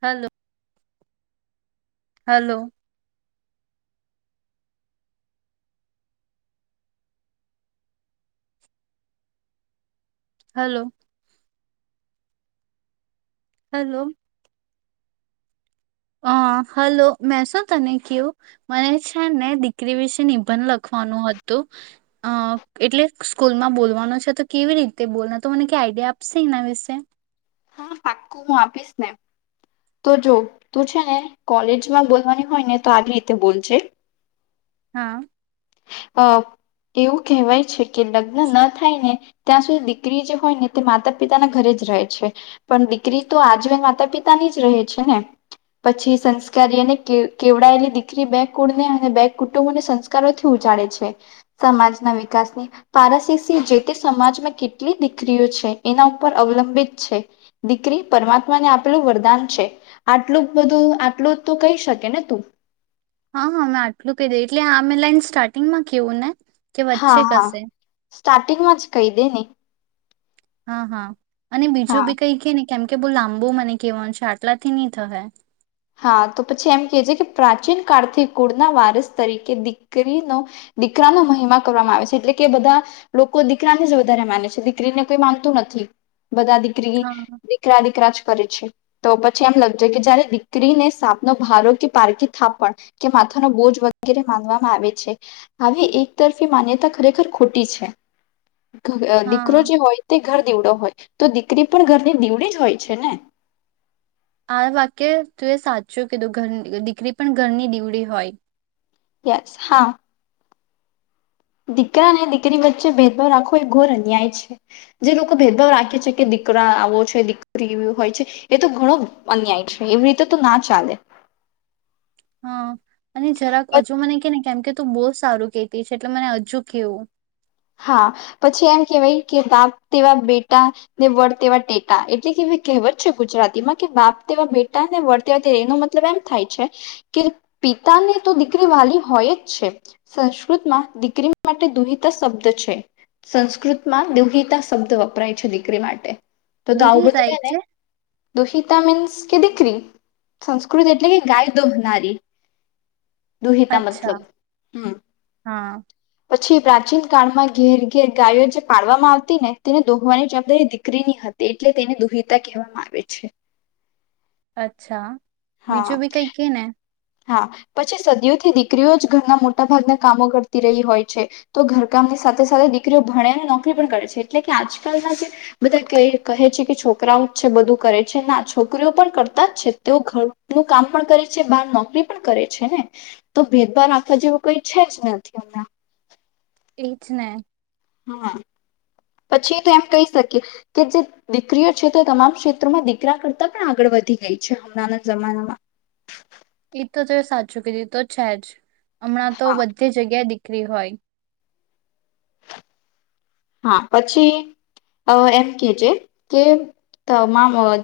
Hello hello hello hello અ hello મેં શું તને કયુ મને છે ને દીકરી વિશે નિબંધ લખવાનું હતું અ એટલે સ્કૂલમાં બોલવાનું છે તો કેવી રીતે બોલના તો મને કે આઈડિયા આપશે એના વિશે હા પાક્કું હું આપીશ ને તો જો તું છે ને કોલેજમાં બોલવાની હોય ને તો આવી રીતે બોલજે હા અ એવું કહેવાય છે કે લગ્ન ન થાયને ત્યાં સુધી દીકરી જે હોય ને તે માતા પિતાના ઘરે જ રહે છે પણ દીકરી તો આજીવન માતા પિતાની જ રહે છે ને પછી સંસ્કારીન અને કેવ કેવડાયેલી દીકરી બે કુળને અને બે કુટુંબોને સંસ્કારોથી ઉજાડે છે સમાજના વિકાસની પારસીસી જે તે સમાજમાં કેટલી દીકરીઓ છે એના ઉપર અવલંબિત છે દીકરી પરમાત્માને આપલું વરદાન છે આટલું બધું આટલું તો કહી શકે ને તું હા હા મેં આટલું કહી દે એટલે આ મેં લાઈન સ્ટાર્ટિંગમાં કેવું ને કે હા વચ્ચે હા કશે સ્ટાર્ટિંગમાં જ કહી દે ને હા હા અને બીજું હા બી કઈ કે ને કેમ કે બઉ લાંબુ મને કહેવાનું છે આટલાથી ની થવા એ હા તો પછી એમ કે જે કે પ્રાચીન કાળથી કુળના વારસ તરીકે દીકરીનો દીકરાનો મહિમા કરવામાં આવે છે એટલે કે બધા લોકો દીકરાને જ વધારે માને છે દીકરીને કોઈ માનતું નથી બધા દીકરી હા દીકરા દીકરા જ કરે છે તો પછી એમ લખજે કે જયારે દિકરીને સાપનો ભારો કે પારકી થાપણ કે માથાનો બોજ વગેરે માનવામાં આવે છે આવી એક તરફી માન્યતા ખરેખર ખોટી છે અ દીકરો હા જે હોય તે ઘર દીવડો હોય તો દીકરી પણ ઘરની દીવડી જ હોય છે ને આ વાક્ય તું એ સાચ્યું કીધું ઘર દીકરી પણ ઘરની દેવડી હોય યસ હા દીકરા અને દીકરી વચ્ચે ભેદભાવ રાખવો એ ઘોર અન્યાય છે જે લોકો ભેદભાવ રાખે છે કે દીકરા આવો છે દીકરી હોય છે એ તો ઘણો અન્યાય છે એવી રીતે તો ના ચાલે હા અને જરાક હજુ મને કેને કેમ કે તો બહુ સારું કેતી છે એટલે મને હજુ કેવું હા પછી એમ કેહેવાય કે બાપ તેવા બેટા ને વડ તેવા ટેટા એટલે કે કહેવત છે ગુજરાતીમાં કે બાપ તેવા બેટા ને વડ તેવા એનો મતલબ એમ થાય છે કે પિતાને તો દીકરી વાલી હોય જ છે સંસ્કૃત માં દીકરી માટે દુહિત સબ્ છે સંસ્કૃતમાં દુહિતા શબ્દ વપરાય છે દીકરી માટે તો તો આવું દુહી જાય બધું ને એટલે દોહિતા મીન્સ કે દીકરી સંસ્કૃત એટલે કે ગાય દોહનારી દુહતા મતલબ અચ્છા હમ હા પછી પ્રાચીન કાળમાં ઘેર ઘેર ગાયો જે પાડવામાં આવતી ને તેને દોહવાની જવાબદારી દીકરીની હતી એટલે તેને દુહતા કહેવામાં આવે છે અચ્છા હા બીજું બી કઈ કે ને હા પછી સદીઓથી દીકરીઓ જ ઘરના મોટા ભાગના કામો કરતી રહી હોય છે તો ઘરકામની સાથે સાથે દીકરીઓ ભણેને નોકરી પણ કરે છે એટલે કે આજકાલના જે બધા કહે છે કે છોકરાઓ જ છે બધું કરે છે ના છોકરીઓ પણ કરતા જ છે તેઓ ઘરનું કામ પણ કરે છે બહાર નોક નોકરી પણ કરે છે ને તો ભેદભાવ માખવા જેવું કઈ છે જ નથી એમના એ જ ને હા પછી તો એમ કહી શકીએ કે જે દીકરીઓ છે તે તમામ ક્ષેત્રોમાં દીકરા કરતા પણ આગળ વધી ગઈ છે હમણાંના જમાનામાં એ તો તો સાચું કીધું તો છે જ હમણાં તો હા બધી જગ્યાએ દ બક્રી હોય હા પછી એમ કેજ કેમ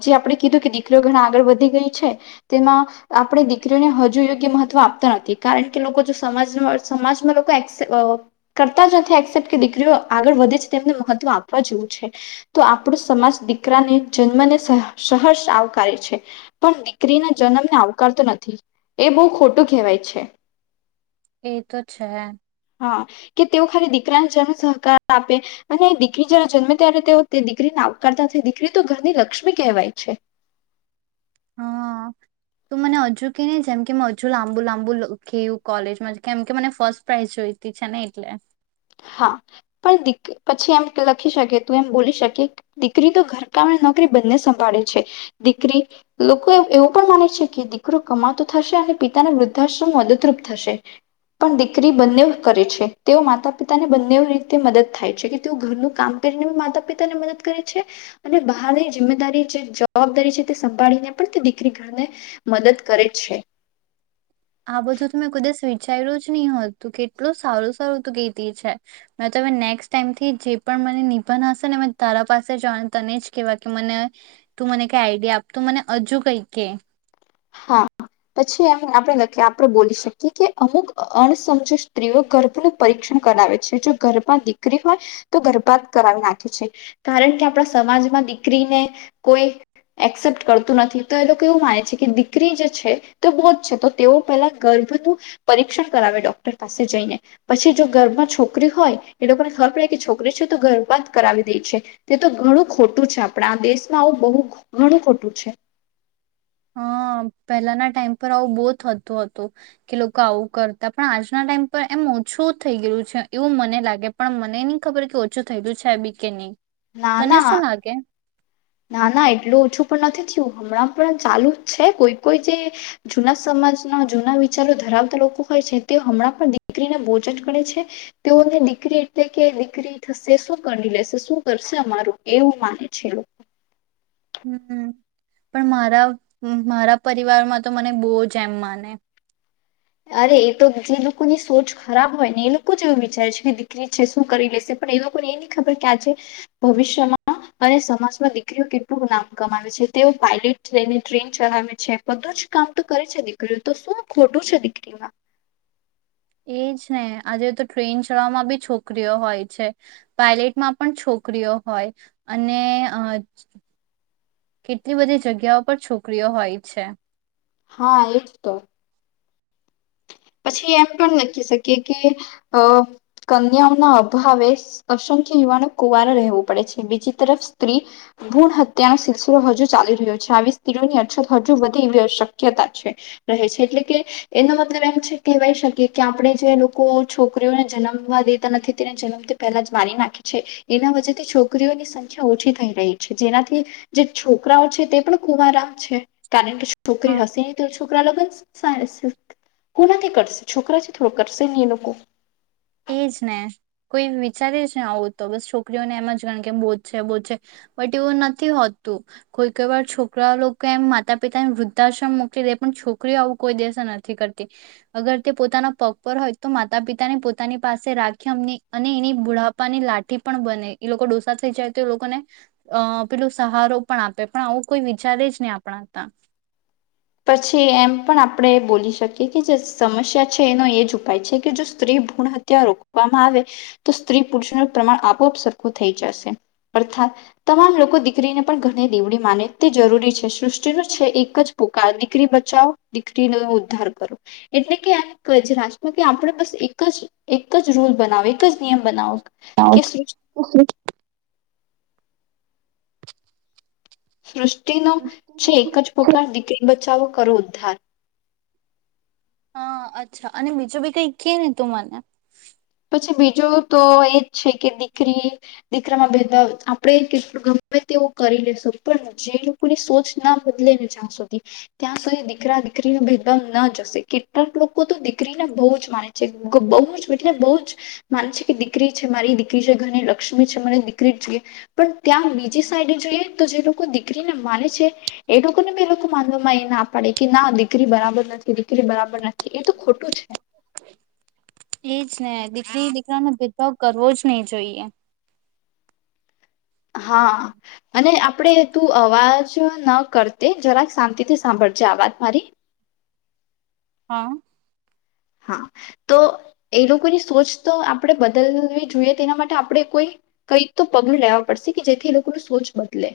જે આપણે કીધું કે દીકરીઓ ઘણા આગળ વધી ગઈ છે તેમાં આપણે દીકરીઓને હજુ યોગ્ય મહત્ત્વ આપતા નથી કારણ કે લોકો જો સમાજ સમાજમાં લોકો કરતા જ નથી એક્સેપ્ટ કે દીકરીઓ આગળ વધે છે તેમને મહત્વ આપવા જેવું છે તો આપણો સમાજ દીકરાને જન્મને સહર્ષ આવકારે છે પણ દીકરીના જન્મને આવકારતો નથી એ બહુ ખોટું કહેવાય છે એ તો છે હા કે તેઓ ખાલી દીકરા સહકાર આપે અને દીકરી જયારે જન્મે ત્યારે તેઓ દીકરીને આવકારતા દીકરી તો ઘરની લક્ષ્મી કહેવાય છે હા તો મને હજુ કે નહી જેમ કે મે હજુ લાંબુ લાંબુ કેયું કોલેજમાં કેમ કે મને ફર્સ્ટ પ્રાઈઝ જોઈતી છે ને એટલે પણ દી પછી એમ લખી શકે તું એમ બોલી શકે દીકરી તો ઘરકામ નોકરી બંને સંભાળે છે દીકરી લોકો એવો પણ માને છે કે દીકરો કમાતો થશે અને પિતાને વૃદ્ધાશ્રમ મદદરૂપ થશે પણ દીકરી બંને કરે છે તેઓ માતા પિતાને બંને રીતે મદદ થાય છે કે તેઓ ઘરનું કામ કરીને માતા પિતા ને મદદ કરે છે અને બહારની જિમ્મેદારી જે જવાબદારી છે તે સંભાળીને પણ તે દીકરી ઘરને મદદ કરે છે આ બધું તો મેં કુદસ વિચાર્યું જ નહી હોતું કેટલું સારું સારું તું કતી છે મે તમે નેક્સ્ટ ટાઈમથી જે પણ મને નિભા હશે ને મેં તારા પાસે જ તને જ કેહેવાય કે મને તું મને કઈ આઈડિયા આપ તું મને હજુ કઈ કે હા પછી એમ આપણે આપણે બોલી શકીએ કે અમુક અણસજુ સ્ત્રીઓ ગર્ભનું પરીક્ષણ કરાવે છે જો ગર્ભા દીકરી હોય તો ગર્ભાત કરાવી નાખે છે કારણ કે આપણા સમાજમાં દીકરીને કોઈ એક્સેપ્ટ કરતું નથી તો એ લોકો એવું માને છે કે છોકરી જે છે તે બૌદ્ધ છે તો તેઓ પહેલા ગર્ભનું પરીક્ષણ કરાવે ડોક્ટર પાસે જઈને પછી જો ગર્ભમાં છોકરી હોય એ લોકોને ખબર પડે કે છોકરી છે તો ગર્ભમાં જ કરાવી દે છે તે તો ઘણું ખોટું છે આપણા દેશમાં આવું બહુ ઘણું ખોટું છે હા પહેલાના ટાઈમ પર આવું બહુ થતું હતું કે લોકો આવું કરતા પણ આજના ટાઈમ પર એમ ઓછું થઈ ગયલું છે એવું મને લાગે પણ મને નહી ખબર કે ઓછું થય ગયું છે બી કે નહીં ના તને ના શું લાગે ના ના એટલું ઓછું પણ નથી થયું હમણાં પણ ચાલુ જ છે કોઈ કોઈ જે જૂના સમાજના જૂના વિચારો ધરાવતા લોકો હોય છે તે હમણાં પણ દીકરીને બોજ જ કરે છે તેઓને દીકરી એટલે કે દીકરી થશે શું કરી લેશે શું કરશે અમારું એવું માને છે હમ પણ મારા મારા પરિવારમાં તો મને બહુ જ એમ માને અરે એ તો જે લોકોની સોચ ખરાબ હોય ને એ લોકો જ એવું વિચારે છે કે દીકરી છે શું કરી લેશે પણ એ લોકોને એ નહી ખબર કે આજે ભવિષ્યમાં અને સમાજમાં દીકરીઓ કેટલું નામ કમાવે છે તેઓ પાયલટ લઈને ટ્રેન ચલાવે છે બધું જ કામ તો કરે છે દીકરીઓ તો શું ખોટું છે દીકરી [inaudible] એજ ને આજે તો ટ્રેન ચડમાં બી છોકરીઓ હોય છે પાયલટમાં પણ છોકરીઓ હોય અને કેટલી બધી જગ્યાઓ પર છોકરીઓ હોય છે હા એ જ તો પછી એમ પણ લખી શકીએ કે અ કન્યાઓના અભાવે અસંખ્ય યુવાનો કુવારો રહેવું પડે છે બીજી તરફ સ્ત્રી ભૂણ હત્યા ન સિલસિલો હજુ ચાલી રહ્યો છે આવી સ્ત્રીઓની અછત હજુ વધે એવી અ શક્યતા છે રહે છે એટલે કે એનો મતલબ એમ છે કહેવાય શકીએ કે આપણે જે લોકો છોકરીઓને જન્મવા દેતા નથી તેને જન્મ તે પહેલા જ મારી નાખીે છે એના વચ્ેથી છોકરીઓની સંખ્યા ઓછી થઈ રહી છે જેનાથી જે છોકરાઓ છે તે પણ ખૂબ આરામ છે કારણ કે હા છોકરી હસી છોકરા લગ સા. કોનાથી કરશે છોકરા છે થોડ કરશે નહી નક. એજ ને કોઈ વિચારે જ ને આવું તો બસ છોકરીઓને એમ જ ગણ કે બોધ છે બોધ છે બટ એવું નથી હોતું કોઈક વાર છોકરા લોકો એમ માતા પિતાને વૃદ્ધાશ્રમ મોકલી દે પણ છોકરીઓ આવું કોઈ દેસે નથી કરતી અગર તે પોતાના પગ પર હોય તો માતા પિતાને પો પોતાની પાસે રાખી એમની અને એની બુઢાપાની લાઠી પણ બને એ લોકો ડોસા થઈ જાય તો એ લોકોને અ પેલોું સહારો પણ આપે પણ આવું કોઈ વિચારે જ નહી આપણા ત પછી એમ પણ આપણે બોલી શકીએ કે જે સમસ્યા છે એનો એ જ ઉપાય છે કે જો સ્ત્રી ભૂણ હત્યા રોકવામાં આવે તો સ્ત્રી પુરુષોનું પ્રમાણ આપોઆપ સરખું થઈ જશે અર્થાત તમામ લોકો દીકરીને પણ ઘણી દેવડી માને તે જરૂરી છે સૃષ્ટિનો છે એક જ દીકરી બચાવો દીકરીનો ઉદ્ધાર કરો એટલે કે આમ જ રાજમાં કે આપણે બસ એક જ એક જ રૂલ બનાવો એક જ નિયમ બનાવો કે [inaudible] સૃષ્ટ. નો છે એક જ પોકાર દીકરી બચાવો. કરું ઉદધાર. હા અચ્છા અને બીજું બી કઈ કે ને તું મને. પછ બીજું તો એજ છે કે દીકરી દીકરામાં ભેદભાવ આપણે કેટ ગમે તેવું કરી લેશું પણ જે લોકોની સોચ ના બદલે ને જ્યાં સુધી ત્યાં સુધી દીકરા દીકરી ના ભેદભાવ ના જશે કેટલાક લોકો તો દીકરીને બહુ જ માને છે બહુ જ. ને બહુ જ માને છે કે દીકરી છે મારી દીકરી છે ઘની લક્ષ્મી છે મને દીકરી જ જોઈએ પણ ત્યાં બીજી સાઈડ જોઈએ તો જે લોકો દીકરીને માને છે એ લોકોને બી એ લોકો માનવામાં એ ના પાડે કે ના દીકરી બરાબર નથી દીકરી બરાબર નથી એ તો ખોટું છે. એ જ ને દીકરી દીકરા નો ભેદભાવ કરવો જ નહી જોઈએ. હા અને આપણેે તું અવાજ ન કરતી જરાક શાંતિથી સાંભળજે આવાજ મારી. હા. હા તો એ લોકોની સોચ તો આપણે બદલવી જોઈએ તેના માટે આપડણે કોઈ કઈ તો પગલું લેવા પડશે કે જેથી એ લોકો ન સોચ બદલે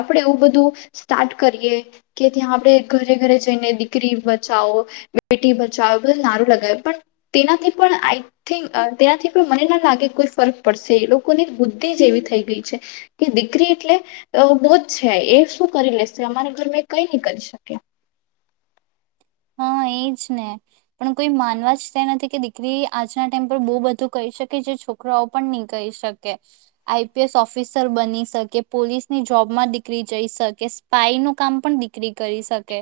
આપડે એવું બધું સ્ટાર્ટ કરીએ કે ત્યાં આપણે ઘરે ઘરે જઈને દીકરી બચાવો બેટી બચાવો બધું નારું લ પણ તેનાથી પણ આઈ થિક તેનાથી પણ મને ના લાગે કોઈ ફરક પડશે એ લોકો ને બુદ્ધ જ એવી થઈ ગઈ છે કે દીકરી એટલે બોજ છે એ શું કરી લેશે અમારા ઘર મે કઈ નહી કરી શકે. હા એજ ને પણ કોઈ માનવા જ તે નથી કે દીકરી આજના ટાઈમ પર બહુ બધું કહી શકે જે છોકરાઓ પણ નહી કહી શકે આઈપીએસ ઓફિસર બની શકે પોલીસની જોબમાં દીકરી જઈ શકે સ્પાઈ નું કામ પણ દીકરી કરી શકે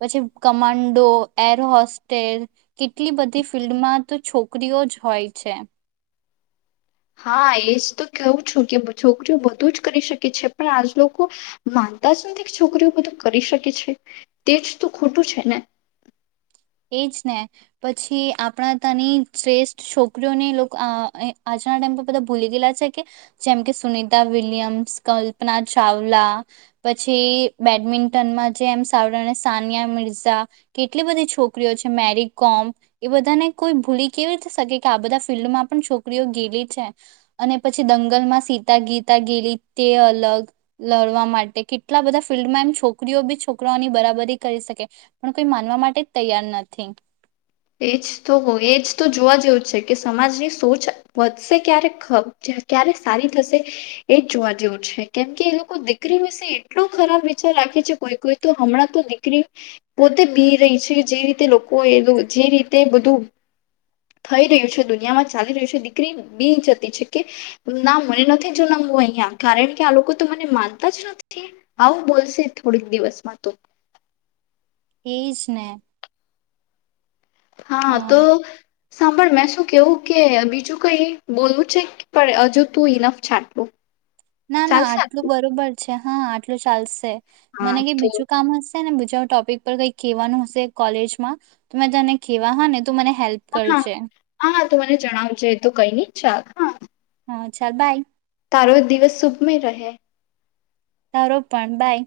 પછી કમાન્ડો એર હોસ્ટેલ કેટલી બધી ફિલ્ડમાં તો છોકરીઓ જ હોય છે. હા એજ તો કેવું છું કે છોકરીઓ બધું જ કરી શકે છે પણ આજ લોકો માનતા જ નથી કે છોકરીઓ બધું કરી શકે છે તેજ તો ખોટું છે ને. એજ ને પછી આપણા તની શ્રેષ્ઠ છોકરીઓને લોકો આજના ટાઈમ પર બધા ભૂલી ગયેલા છે કે જેમ કે સુનિતા વિલિયમ્સ કલ્પના ચાવલા પછી બેડમિન્ટનમાં જે એમ સાવળણે સાનિયા મિર્ઝા કેટલી બધી છોકરી છોકરીઓ છે મેરી કોમ એ બધાને કોઈ ભૂલી કેવી શકે કે આ બધા ફિલ્ડમાં પણ છોકરીઓ ગેલી છે અને પછી દંગલમાં સીતા ગીતા ગેલી તે અલગ લડવા માટે કેટલા બધા ફિલ્ડમાં એમ છોકરીઓ બી છોકરાઓની બરાબરી કરી શકે પણ કોઈ માનવા માટે તૈયાર નથી. એજ તો એજ તો જોવા જેવું છે કે સમાજની સોચ વધશે ક્યારે ક્યારે સારી થશે એજ જોવા જેવું છે કેમ કે એ લોકો દીકરી વિશે એટલો ખરાબ વિચાર રાખે છે કોઈ કોઈ તો હમણાં તો દીકરી પોતે બી રહી છે જે રીતે લોકો એ જે રીતે બધું થઈ રહ્યું છે દુનિયામાં ચાલી રહ્યું છે દીકરી બી જતી છે કે ના મને નથી જ નમવું અહિયાં કારણ કે આ લોકો તો મને માનતા જ નથી આવું બોલશે થોડીક દિવસમાં તો. એજ ને. અ હા તો. સાંભળ મેં શું કેવું કે બીજું કઈ બોલવું છે પણ હજુ તું ઈ નફ છાંટવું. ના ના આટલું બરોબર છે. હા આટલું ચાલશે. મને હા કે તો બીજું કામ હશે બીજા ટોપિક પર કઈ કવાનું હશે કોલેજમાં તો મેં તને ખવા હા ને તું મને હેલ્પ હા કરજે હા હા તો મને જણાવજે એ તો કઈ ન છાલ. હાછાલ બાય. તારો દિવસ શુભમય રહે. સારો પણ બાય.